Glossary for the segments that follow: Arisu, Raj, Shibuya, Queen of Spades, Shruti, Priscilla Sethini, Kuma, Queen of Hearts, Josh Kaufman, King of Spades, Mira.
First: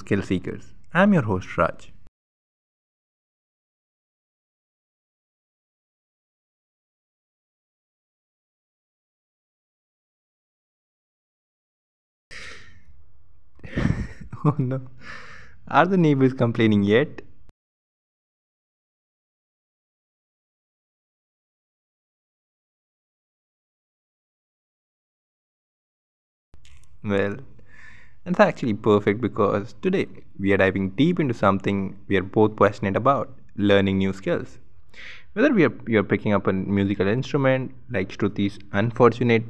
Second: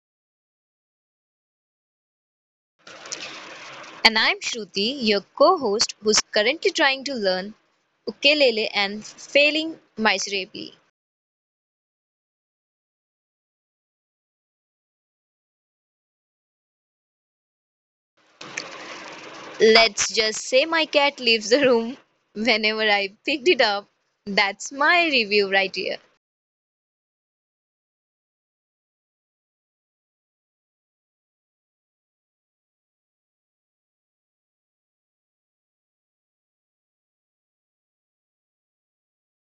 Skill Seekers. I'm your host, Raj. And I'm Shruti, your co host, who's currently trying to learn ukulele and failing miserably. Oh no. Are the neighbors complaining yet? Let's just say my cat leaves the room whenever I picked it up. That's my review right here. Well, it's actually perfect because today we are diving deep into something we are both passionate about learning new skills. Whether you're picking up a musical instrument like Shruti's unfortunate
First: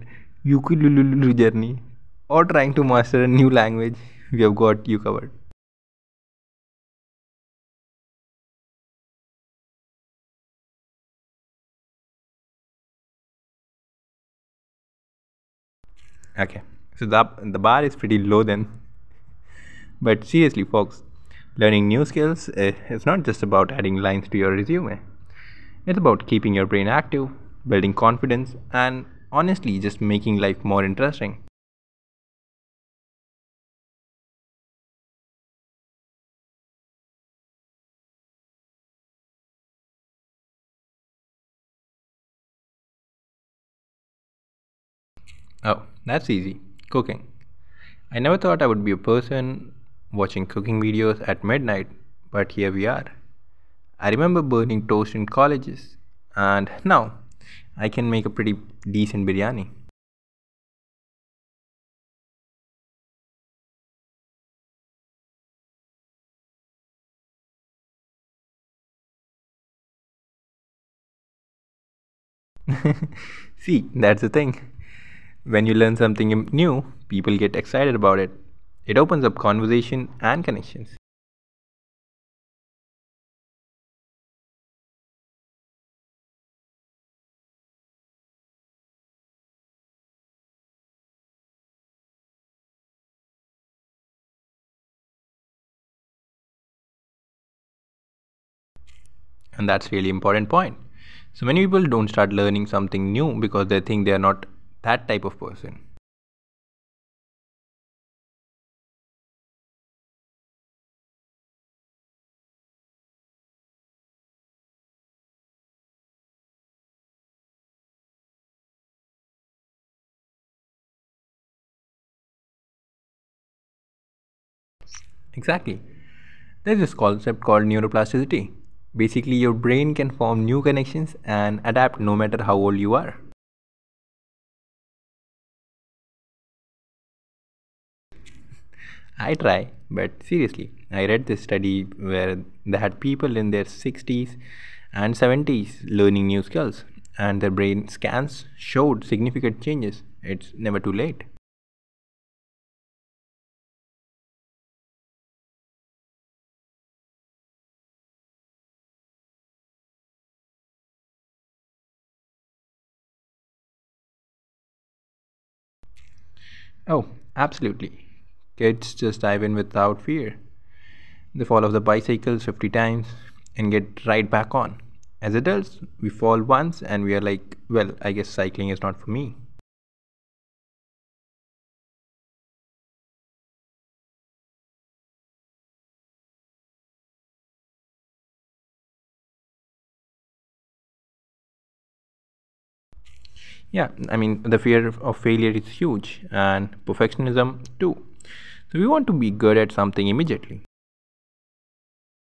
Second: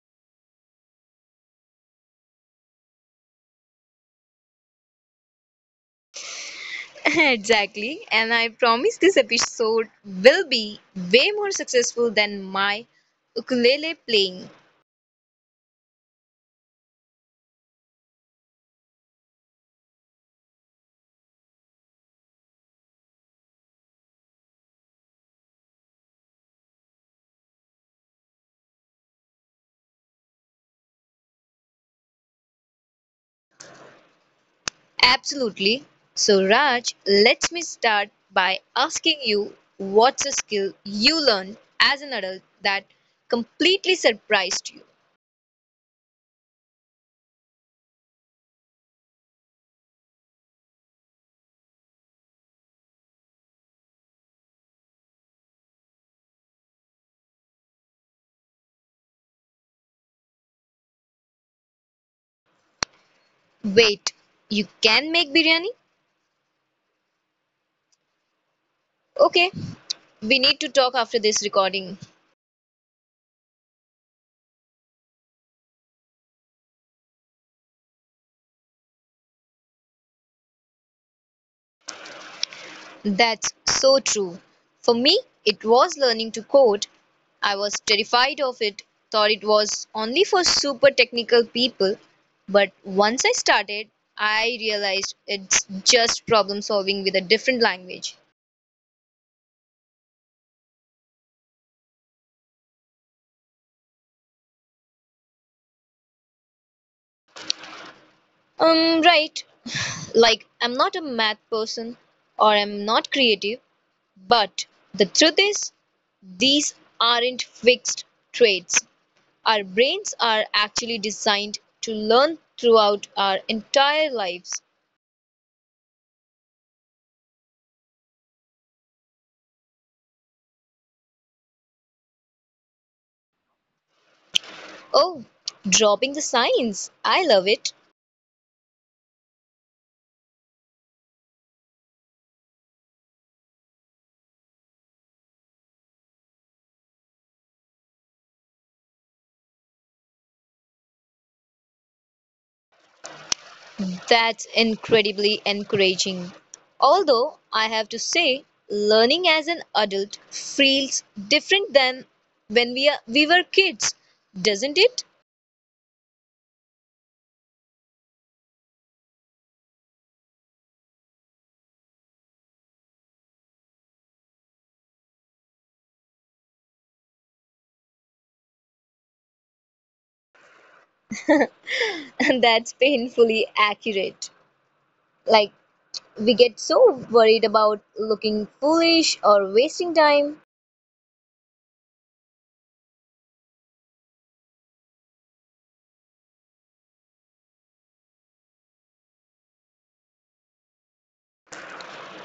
ukulele journey or trying to master a new language, we have got you covered. exactly. And I promise this episode will be way more successful than my ukulele playing. Okay, so the bar is pretty low then. But seriously, folks, learning new skills is not just about adding lines to your resume. It's about keeping your brain active, building confidence, and honestly, just making life more interesting. Absolutely. So, Raj, let me start by asking you what's a skill you learned as an adult that completely surprised you? Oh, that's easy, cooking. I never thought I would be a person watching cooking videos at midnight, but here we are. I remember burning toast in colleges, and now I can make a pretty decent biryani. Wait, you can make biryani? Okay, we need to talk after this recording. See, that's the thing. When you learn something new, people get excited about it. It opens up conversation and connections. That's so true. For me, it was learning to code. I was terrified of it, thought it was only for super technical people. But once I started, I realized it's just problem solving with a different language. And that's really important point. So many people don't start learning something new because they think they are not that type of person. Right. Like, I'm not a math person or I'm not creative, but the truth is, these aren't fixed traits. Our brains are actually designed to learn throughout our entire lives. Exactly. There's this concept called neuroplasticity. Basically, your brain can form new connections and adapt no matter how old you are. Oh, dropping the science. I love it. I try, but seriously, I read this study where they had people in their 60s and 70s learning new skills, and their brain scans showed significant changes. It's never too late. That's incredibly encouraging. Although I have to say, learning as an adult feels different than when we were kids, doesn't it? Oh, absolutely. Kids just dive in without fear. They fall off the bicycles 50 times and get right back on. As adults, we fall once and we are like, well, I guess cycling is not for me. And that's painfully accurate. Like, we get so worried about looking foolish or wasting time. Yeah, I mean, the fear of failure is huge, and perfectionism too. So, we want to be good at something immediately,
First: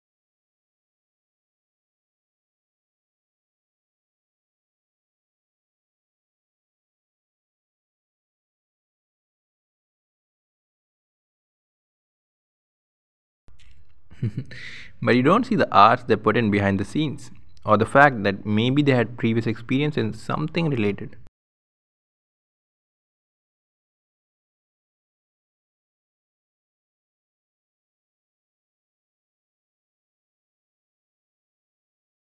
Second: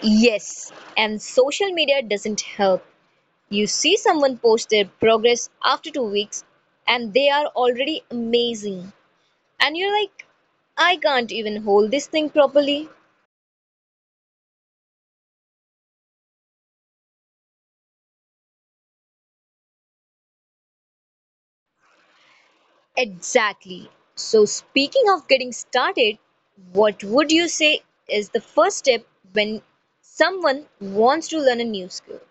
Yes, and social media doesn't help. You see someone post their progress after 2 weeks and they are already amazing. And you're like, I can't even hold this thing properly. but you don't see the hours they put in behind the scenes, or the fact that maybe they had previous experience in something related. Exactly. So, speaking of getting started, what would you say is the first step when someone wants to learn a new skill?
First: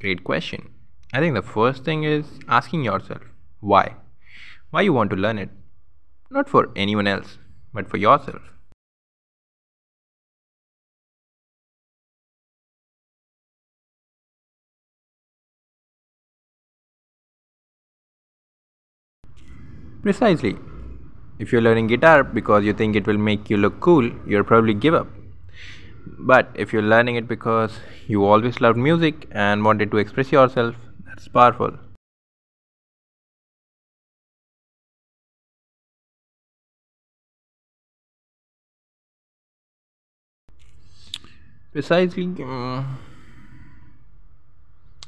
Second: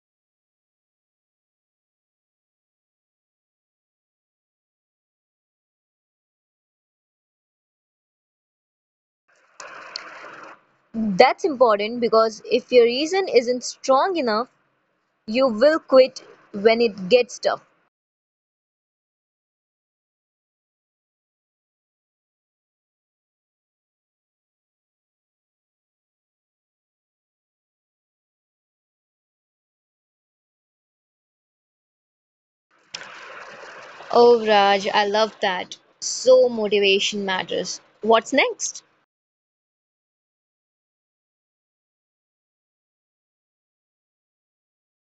Great question. I think the first thing is asking yourself why. Why you want to learn it? Not for anyone else, but for yourself. That's important because if your reason isn't strong enough, you will quit when it gets tough. Precisely. If you're learning guitar because you think it will make you look cool, you'll probably give up. But if you're learning it because you always loved music and wanted to express yourself, that's powerful. Oh, Raj, I love that. So motivation matters. What's next? Precisely,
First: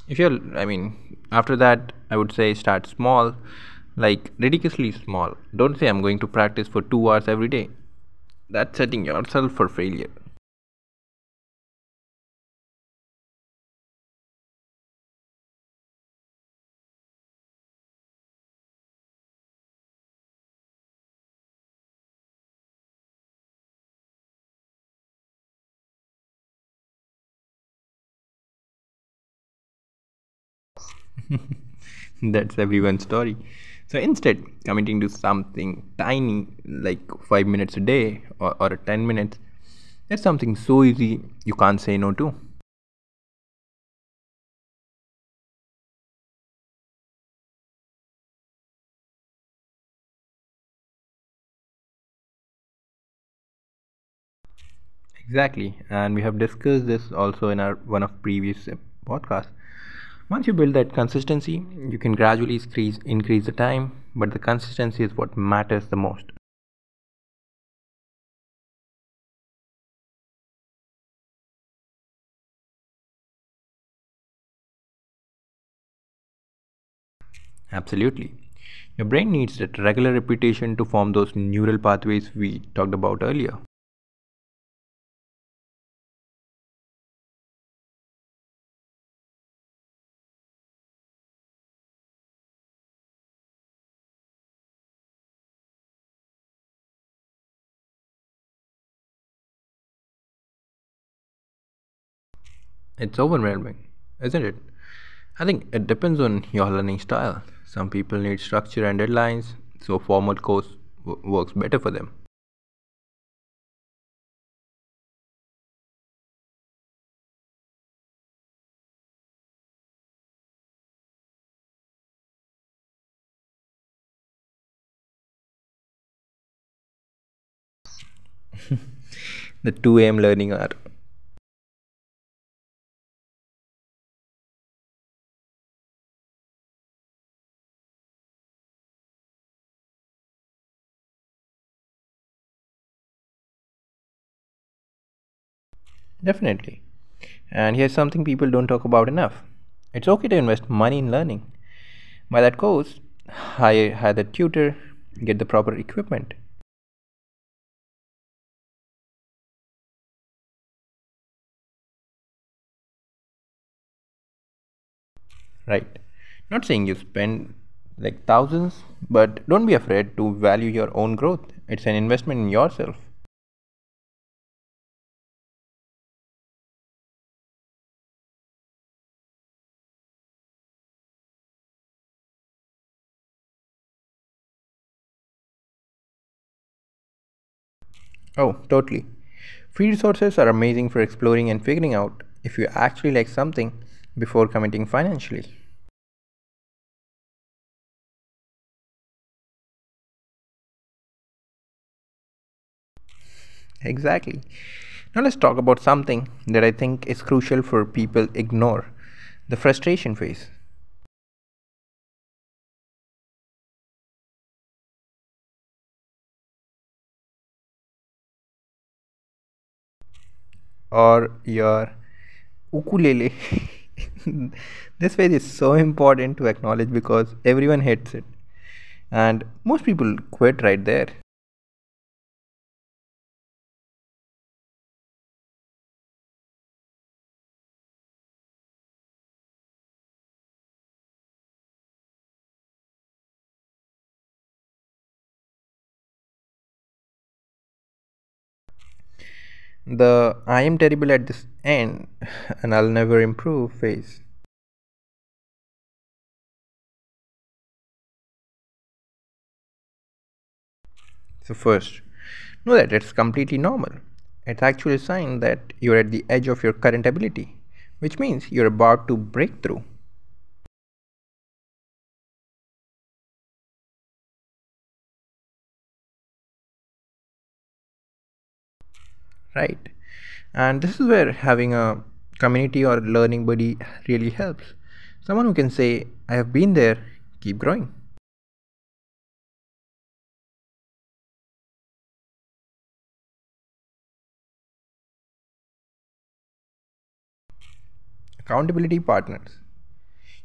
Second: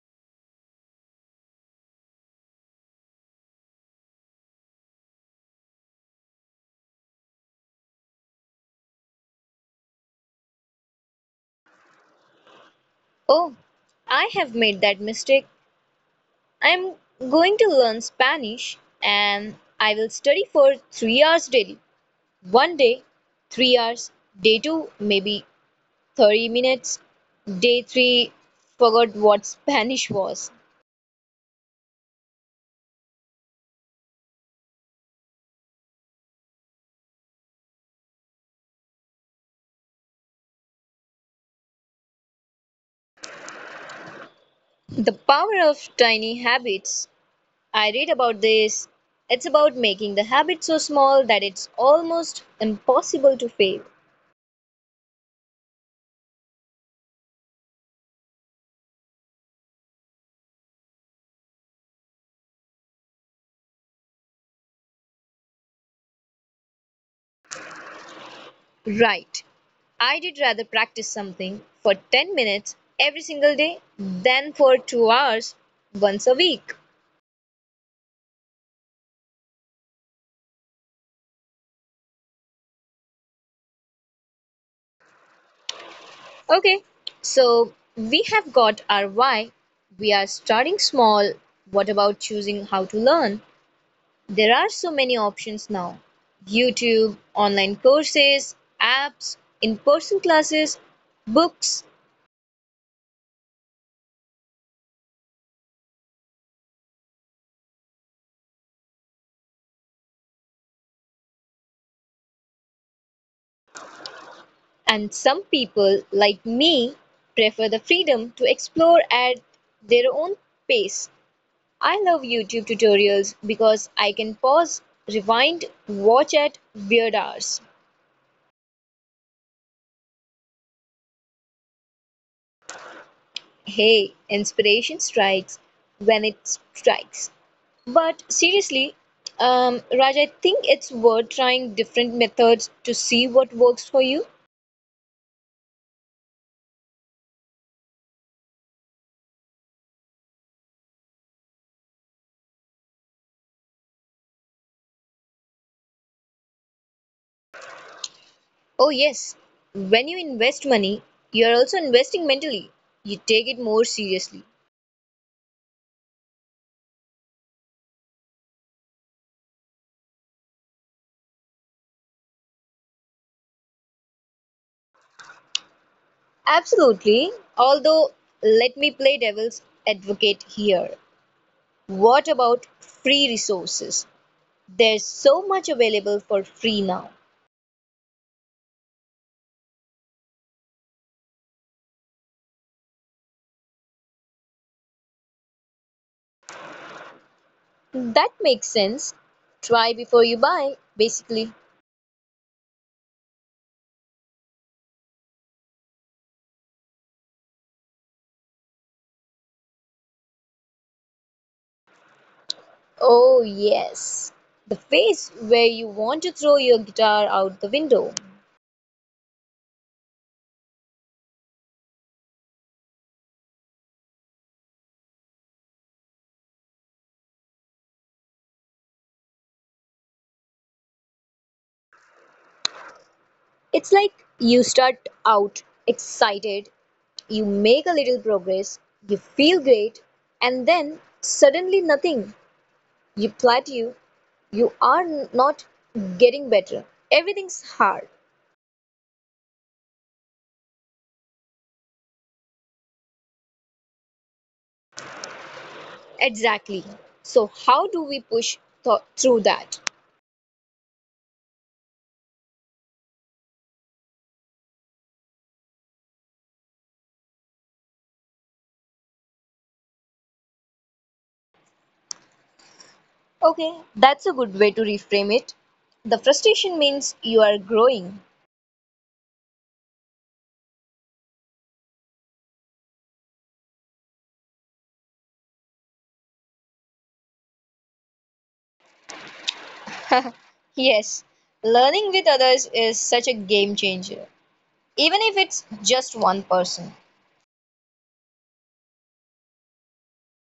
if you're, I mean, after that, I would say start small, like ridiculously small. Don't say I'm going to practice for 2 hours every day. That's setting yourself for failure. Oh, I have made that mistake. I'm going to learn Spanish and I will study for 3 hours daily. One day, 3 hours. Day two, maybe 30 minutes. Day three, forgot what Spanish was. That's everyone's story. So instead, committing to something tiny, like 5 minutes a day or 10 minutes, that's something so easy you can't say no to. The power of tiny habits. I read about this. It's about making the habit so small that it's almost impossible to fail. Exactly, and we have discussed this also in our one of previous podcasts. Once you build that consistency, you can gradually increase the time, but the consistency is what matters the most. Right. I did rather practice something for 10 minutes every single day than for 2 hours once a week. Absolutely. Your brain needs that regular repetition to form those neural pathways we talked about earlier. Okay, so we have got our why. We are starting small. What about choosing how to learn? There are so many options now YouTube, online courses, apps, in person classes, books, It's overwhelming, isn't it? I think it depends on your learning style. Some people need structure and deadlines, so formal course works better for them. and some people like me prefer the freedom to explore at their own pace. I love YouTube tutorials because I can pause, rewind, watch at weird hours. The 2 a.m. learning hour. Hey, inspiration strikes when it strikes. But seriously, Raj, I think it's worth trying different methods to see what works for you. Definitely. And here's something people don't talk about enough, it's okay to invest money in learning. By that course, hire the tutor, get the proper equipment. Oh, yes, when you invest money, you're also investing mentally. You take it more seriously. Right. Not saying you spend like thousands, but don't be afraid to value your own growth. It's an investment in yourself. Absolutely. Although, let me play devil's advocate here. What about free resources? There's so much available for free now. Oh, totally. Free resources are amazing for exploring and figuring out if you actually like something before committing financially. That makes sense. Try before you buy, basically. Exactly. Now let's talk about something that I think is crucial for people ignore, the frustration phase Oh, yes. The phase where you want to throw your guitar out the window. or your ukulele. This phase is so important to acknowledge because everyone hates it and most people quit right there. It's like you start out excited, you make a little progress, you feel great, and then suddenly nothing. You plateau, you are not getting better. Everything's hard. The I am terrible at this end and I'll never improve phase. Exactly. So, how do we push through that? So, first, know that it's completely normal. It's actually a sign that you're at the edge of your current ability, which means you're about to break through, Okay, that's a good way to reframe it. The frustration means you are growing. right? And this is where having a community or learning buddy really helps. Someone who can say, I have been there, keep growing. Yes, learning with others is such a game changer, even if it's just one person. Accountability partners.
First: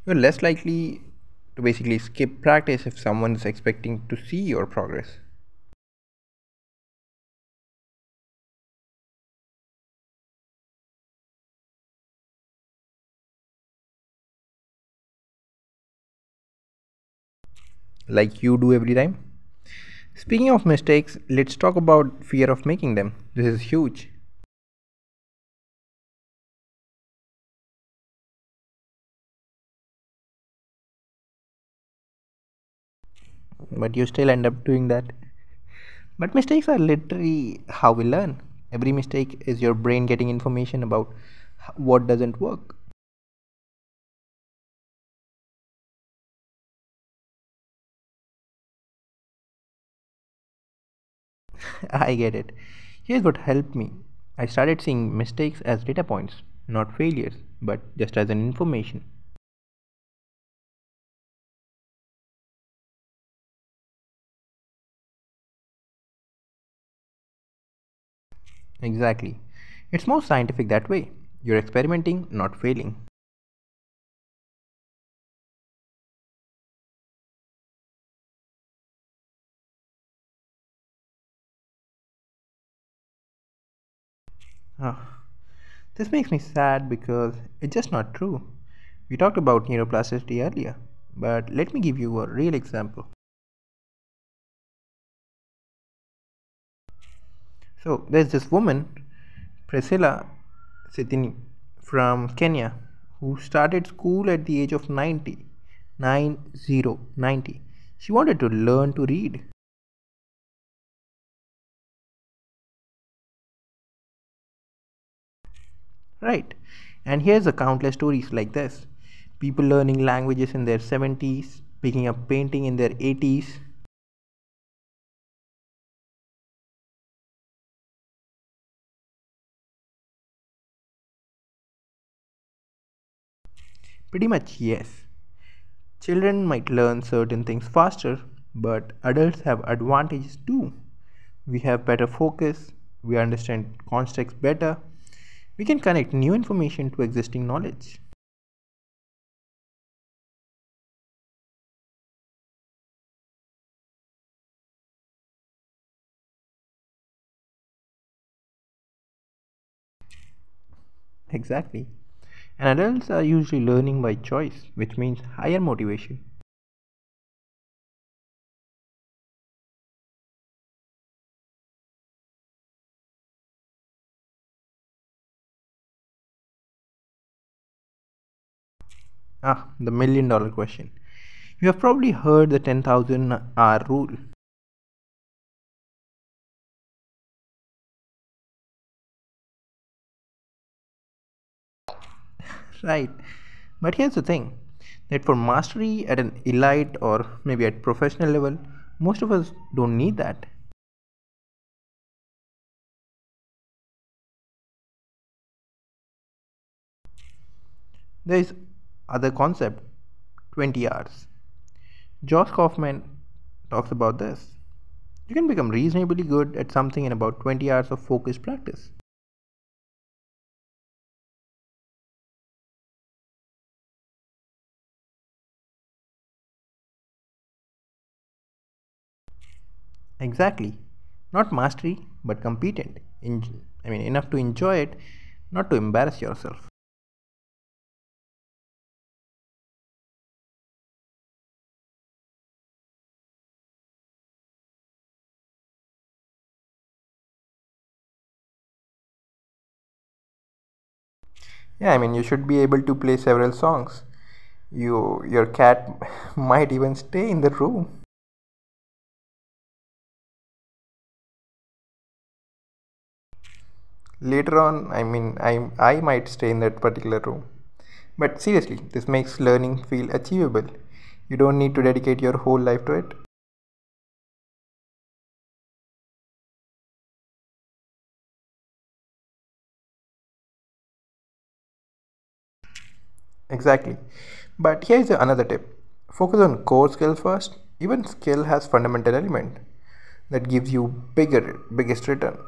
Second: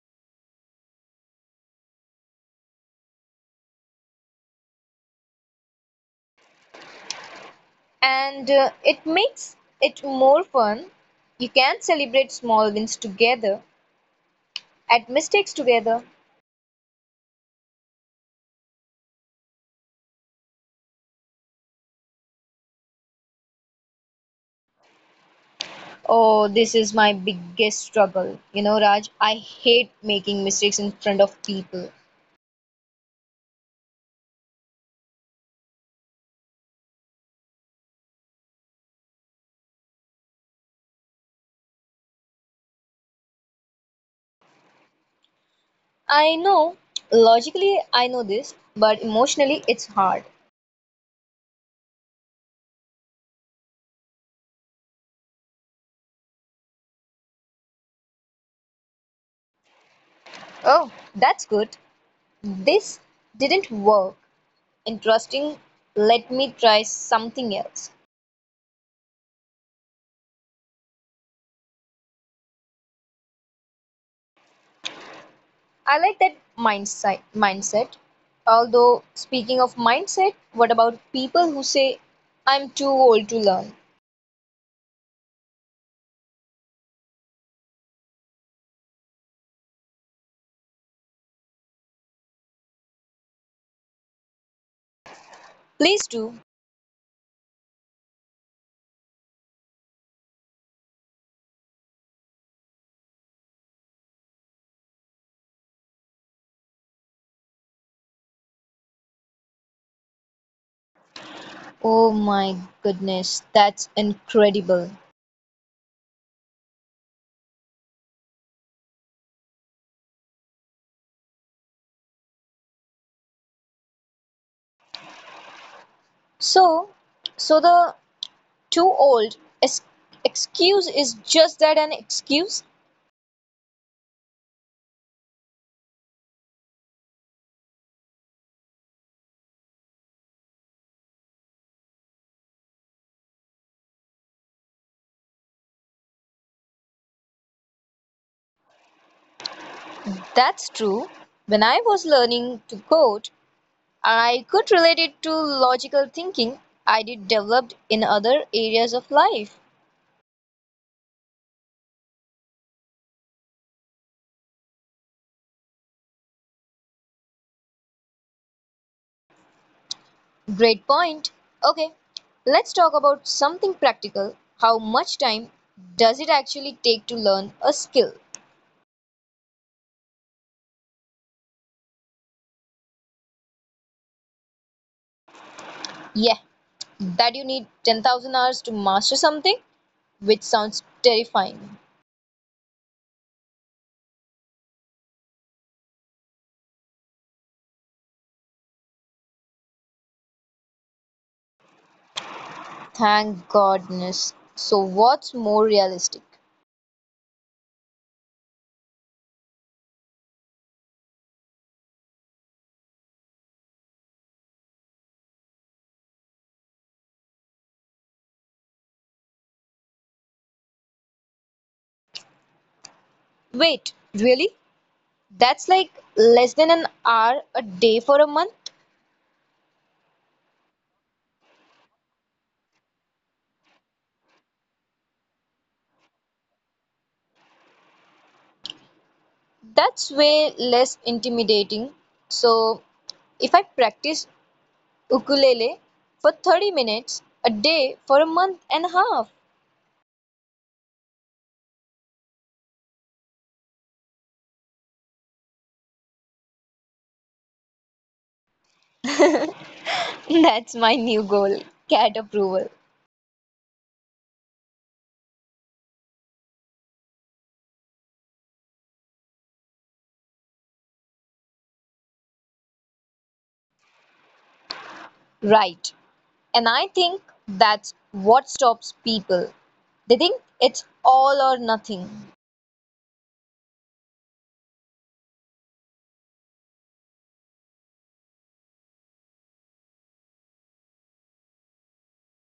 You're less likely to basically skip practice if someone's expecting to see your progress, And It makes it more fun. You can celebrate small wins together, at mistakes together. like you do every time. Speaking of mistakes, let's talk about fear of making them. This is huge, Oh, this is my biggest struggle. You know, Raj, I hate making mistakes in front of people. but you still end up doing that. But mistakes are literally how we learn. Every mistake is your brain getting information about what doesn't work. I know, logically, I know this, but emotionally, it's hard. I get it. Here's what helped me, I started seeing mistakes as data points, not failures, but just as an information. Oh, that's good. This didn't work. Interesting. Let me try something else. Exactly. It's more scientific that way. You're experimenting, not failing. I like that mindset. Mindset. Although, speaking of mindset, what about people who say, I'm too old to learn? Ah, this makes me sad because it's just not true. We talked about neuroplasticity earlier, but let me give you a real example. Please do. So, there's this woman, Priscilla Sethini, from Kenya, who started school at the age of 90, nine zero, 90. She wanted to learn to read. Oh my goodness, that's incredible. Right. And here's a countless stories like this, people learning languages in their 70s, picking up painting in their 80s. So, so the too old excuse is just that an excuse? Pretty much, yes. Children might learn certain things faster, but adults have advantages too. We have better focus, we understand context better, we can connect new information to existing knowledge. That's true. When I was learning to code, I could relate it to logical thinking I did developed in other areas of life. Exactly. And adults are usually learning by choice, which means higher motivation. Great point. Okay, let's talk about something practical. How much time does it actually take to learn a skill? Ah, the million dollar question. You have probably heard the 10,000 hour rule. Yeah, that you need 10,000 hours to master something, which sounds terrifying. Right. But here's the thing, that for mastery at an elite or maybe at professional level, most of us don't need that. Thank goodness. So, what's more realistic? There is other concept, 20 hours. Josh Kaufman talks about this. You can become reasonably good at something in about 20 hours of focused practice. Wait, really? That's like less than an hour a day for a month. Exactly. Not mastery, but competent. I mean, enough to enjoy it, not to embarrass yourself. That's way less intimidating. So, if I practice ukulele for 30 minutes a day for a month and a half, Yeah, I mean, you should be able to play several songs. You, your cat might even stay in the room. that's my new goal. Cat approval. Later on, I mean, I might stay in that particular room. But seriously, this makes learning feel achievable. You don't need to dedicate your whole life to it. Right. And I think that's what stops people. They think it's all or nothing. Exactly. But here is another tip, focus on core skill first. Even skill has fundamental element that gives you bigger biggest return.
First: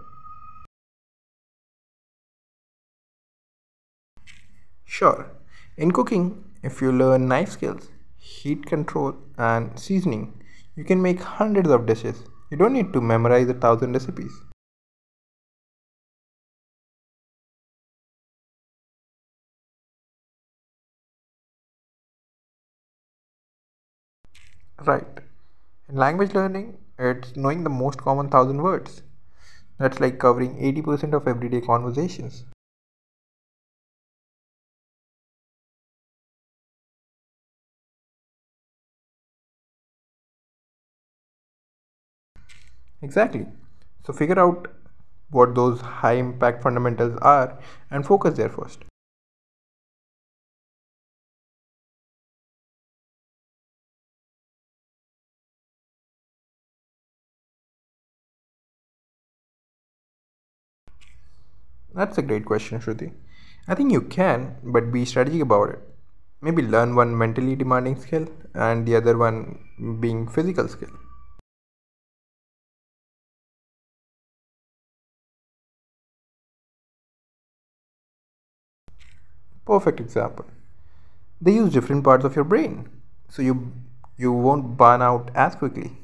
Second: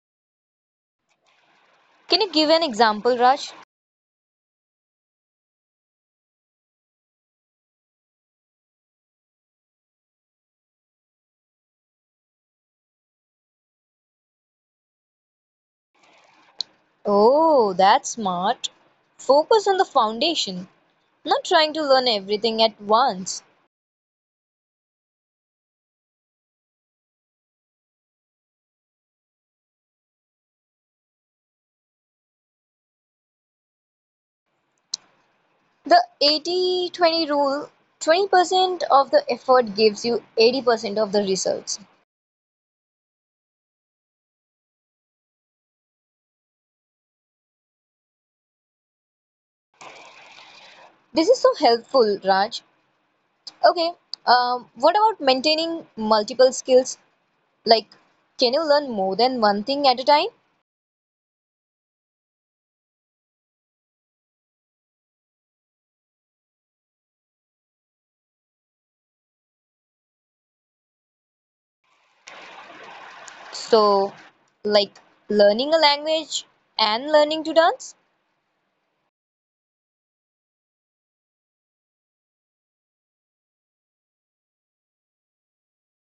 Can you give an example, Raj? Sure. In cooking, if you learn knife skills, heat control, and seasoning, you can make hundreds of dishes. You don't need to memorize a thousand recipes. Oh, that's smart. Focus on the foundation, not trying to learn everything at once. Right. In language learning, it's knowing the most common thousand words. That's like covering 80% of everyday conversations. The 80-20 rule 20% of the effort gives you 80% of the results. Exactly. So figure out what those high impact fundamentals are and focus there first. This is so helpful, Raj. Okay, what about maintaining multiple skills? Like, can you learn more than one thing at a time? That's a great question, Shruti. I think you can, but be strategic about it. Maybe learn one mentally demanding skill and the other one being physical skill. So, like learning a language and learning to dance, Perfect example. They use different parts of your brain, so you won't burn out as quickly.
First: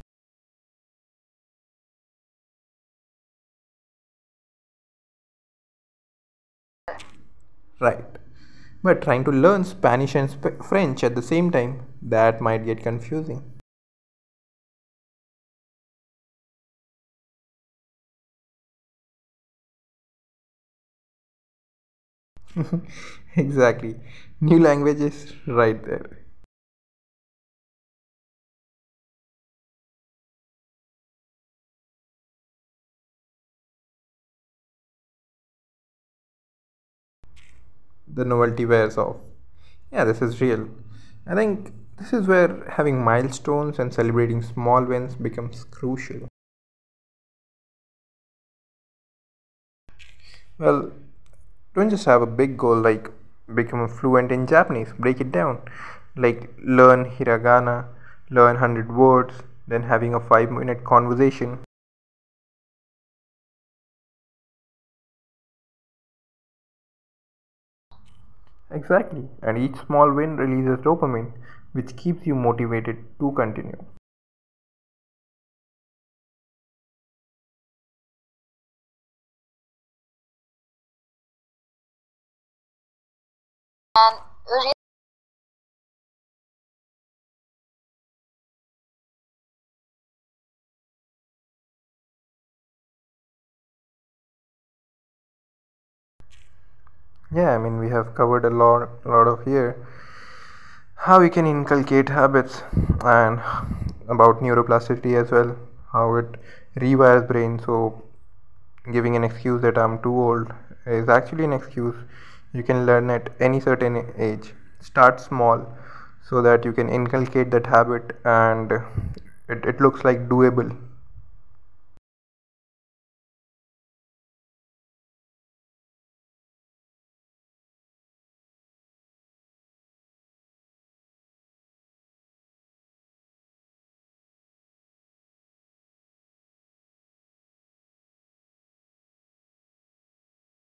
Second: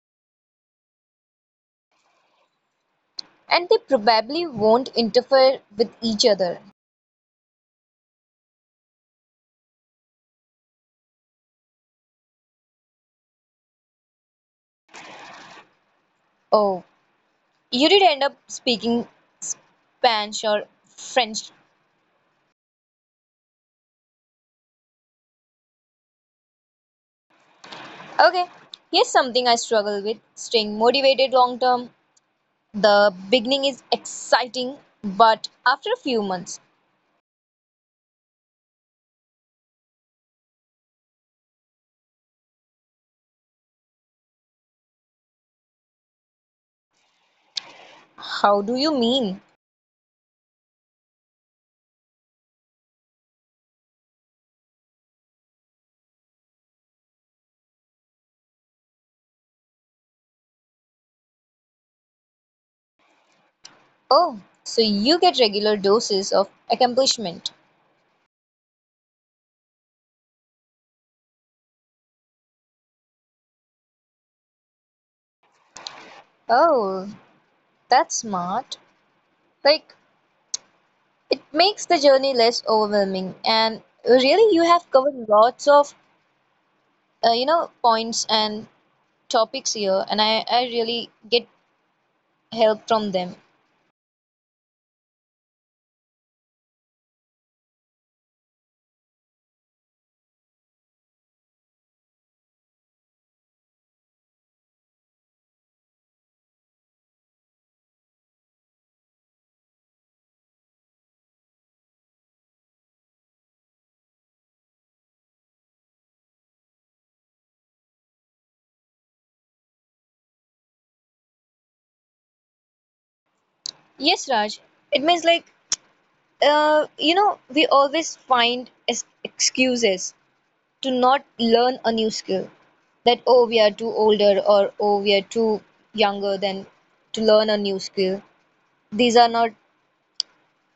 and they probably won't interfere with each other. Right. But trying to learn Spanish and French at the same time, that might get confusing. Oh, you did end up speaking Spanish or French. Exactly. New languages right there. Okay, here's something I struggle with staying motivated long term. The beginning is exciting, but after a few months, The novelty wears off. Yeah, this is real. I think this is where having milestones and celebrating small wins becomes crucial. how do you mean? Well, don't just have a big goal like become fluent in Japanese, break it down. Like learn hiragana, learn 100 words, then having a 5-minute conversation. Oh, so you get regular doses of accomplishment. Exactly, and each small win releases dopamine, which keeps you motivated to continue. Oh, that's smart. Like, it makes the journey less overwhelming, and really, you have covered lots of, you know, points and topics here, and I really get help from them. Yeah, I mean we have covered a lot of here, how we can inculcate habits and about neuroplasticity as well, how it rewires brain. So giving an excuse that I'm too old is actually an excuse. You can learn at any certain age. Start small so that you can inculcate that habit, and it looks like doable. Yes, Raj. It means like, you know, we always find excuses to not learn a new skill. That, oh, we are too older or oh, we are too younger than to learn a new skill. These are not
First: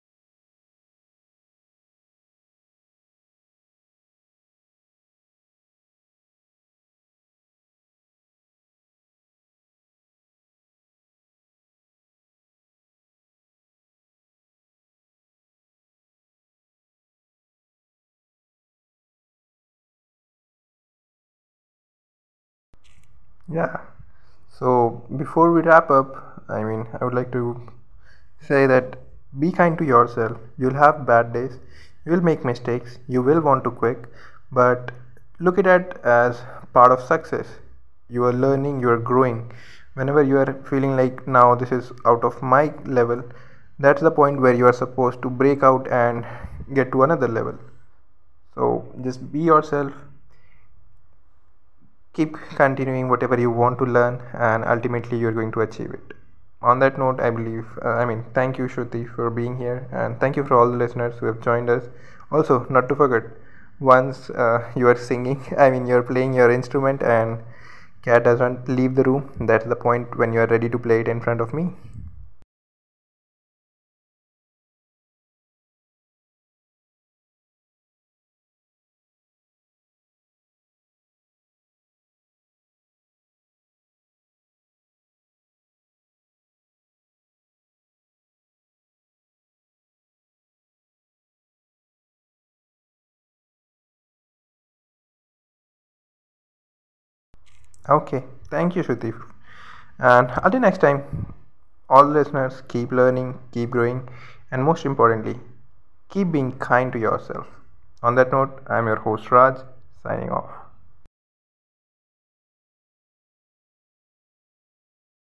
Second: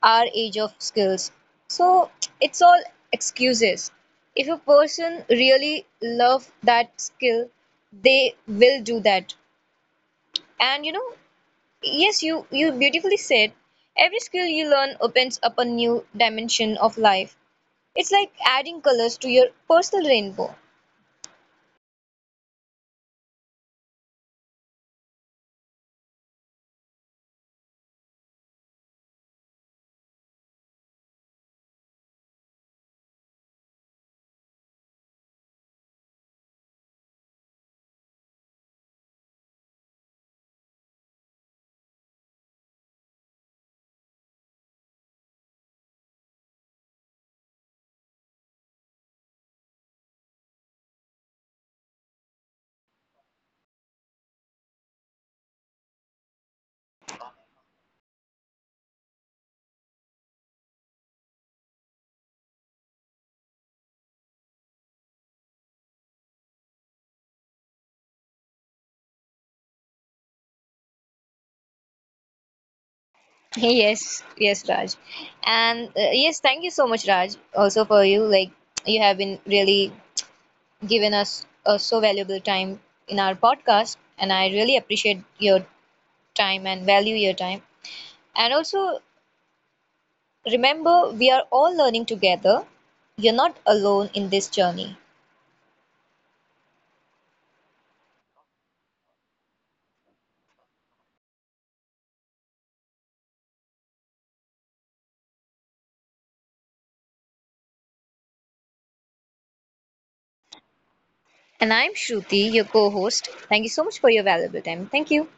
our age of skills. So it's all excuses. If a person really love that skill, they will do that. And you know, yes, you beautifully said. Every skill you learn opens up a new dimension of life. It's like adding colors to your personal rainbow. Yeah. So before we wrap up, I mean, I would like to say that be kind to yourself. You'll have bad days, you'll make mistakes, you will want to quit, but look at it as part of success. You are learning, you are growing. Whenever you are feeling like now this is out of my level, that's the point where you are supposed to break out and get to another level. So just be yourself, keep continuing whatever you want to learn and ultimately you're going to achieve it. On that note, I believe, I mean, thank you, Shruti, for being here and thank you for all the listeners who have joined us. Also, not to forget, once you are singing I mean you're playing your instrument and cat doesn't leave the room, that's the point when you are ready to play it in front of me. Yes, yes, Raj. And yes, thank you so much, Raj, also for you. Like, you have been really given us a so valuable time in our podcast, and I really appreciate your time and value your time. And also, remember, we are all learning together. You're not alone in this journey. Okay, thank you, Shruti. And until next time, all listeners, keep learning, keep growing, and most importantly, keep being kind to yourself. On that note, I'm your host Raj, signing off. And I'm Shruti, your co host. Thank you so much for your valuable time. Thank you.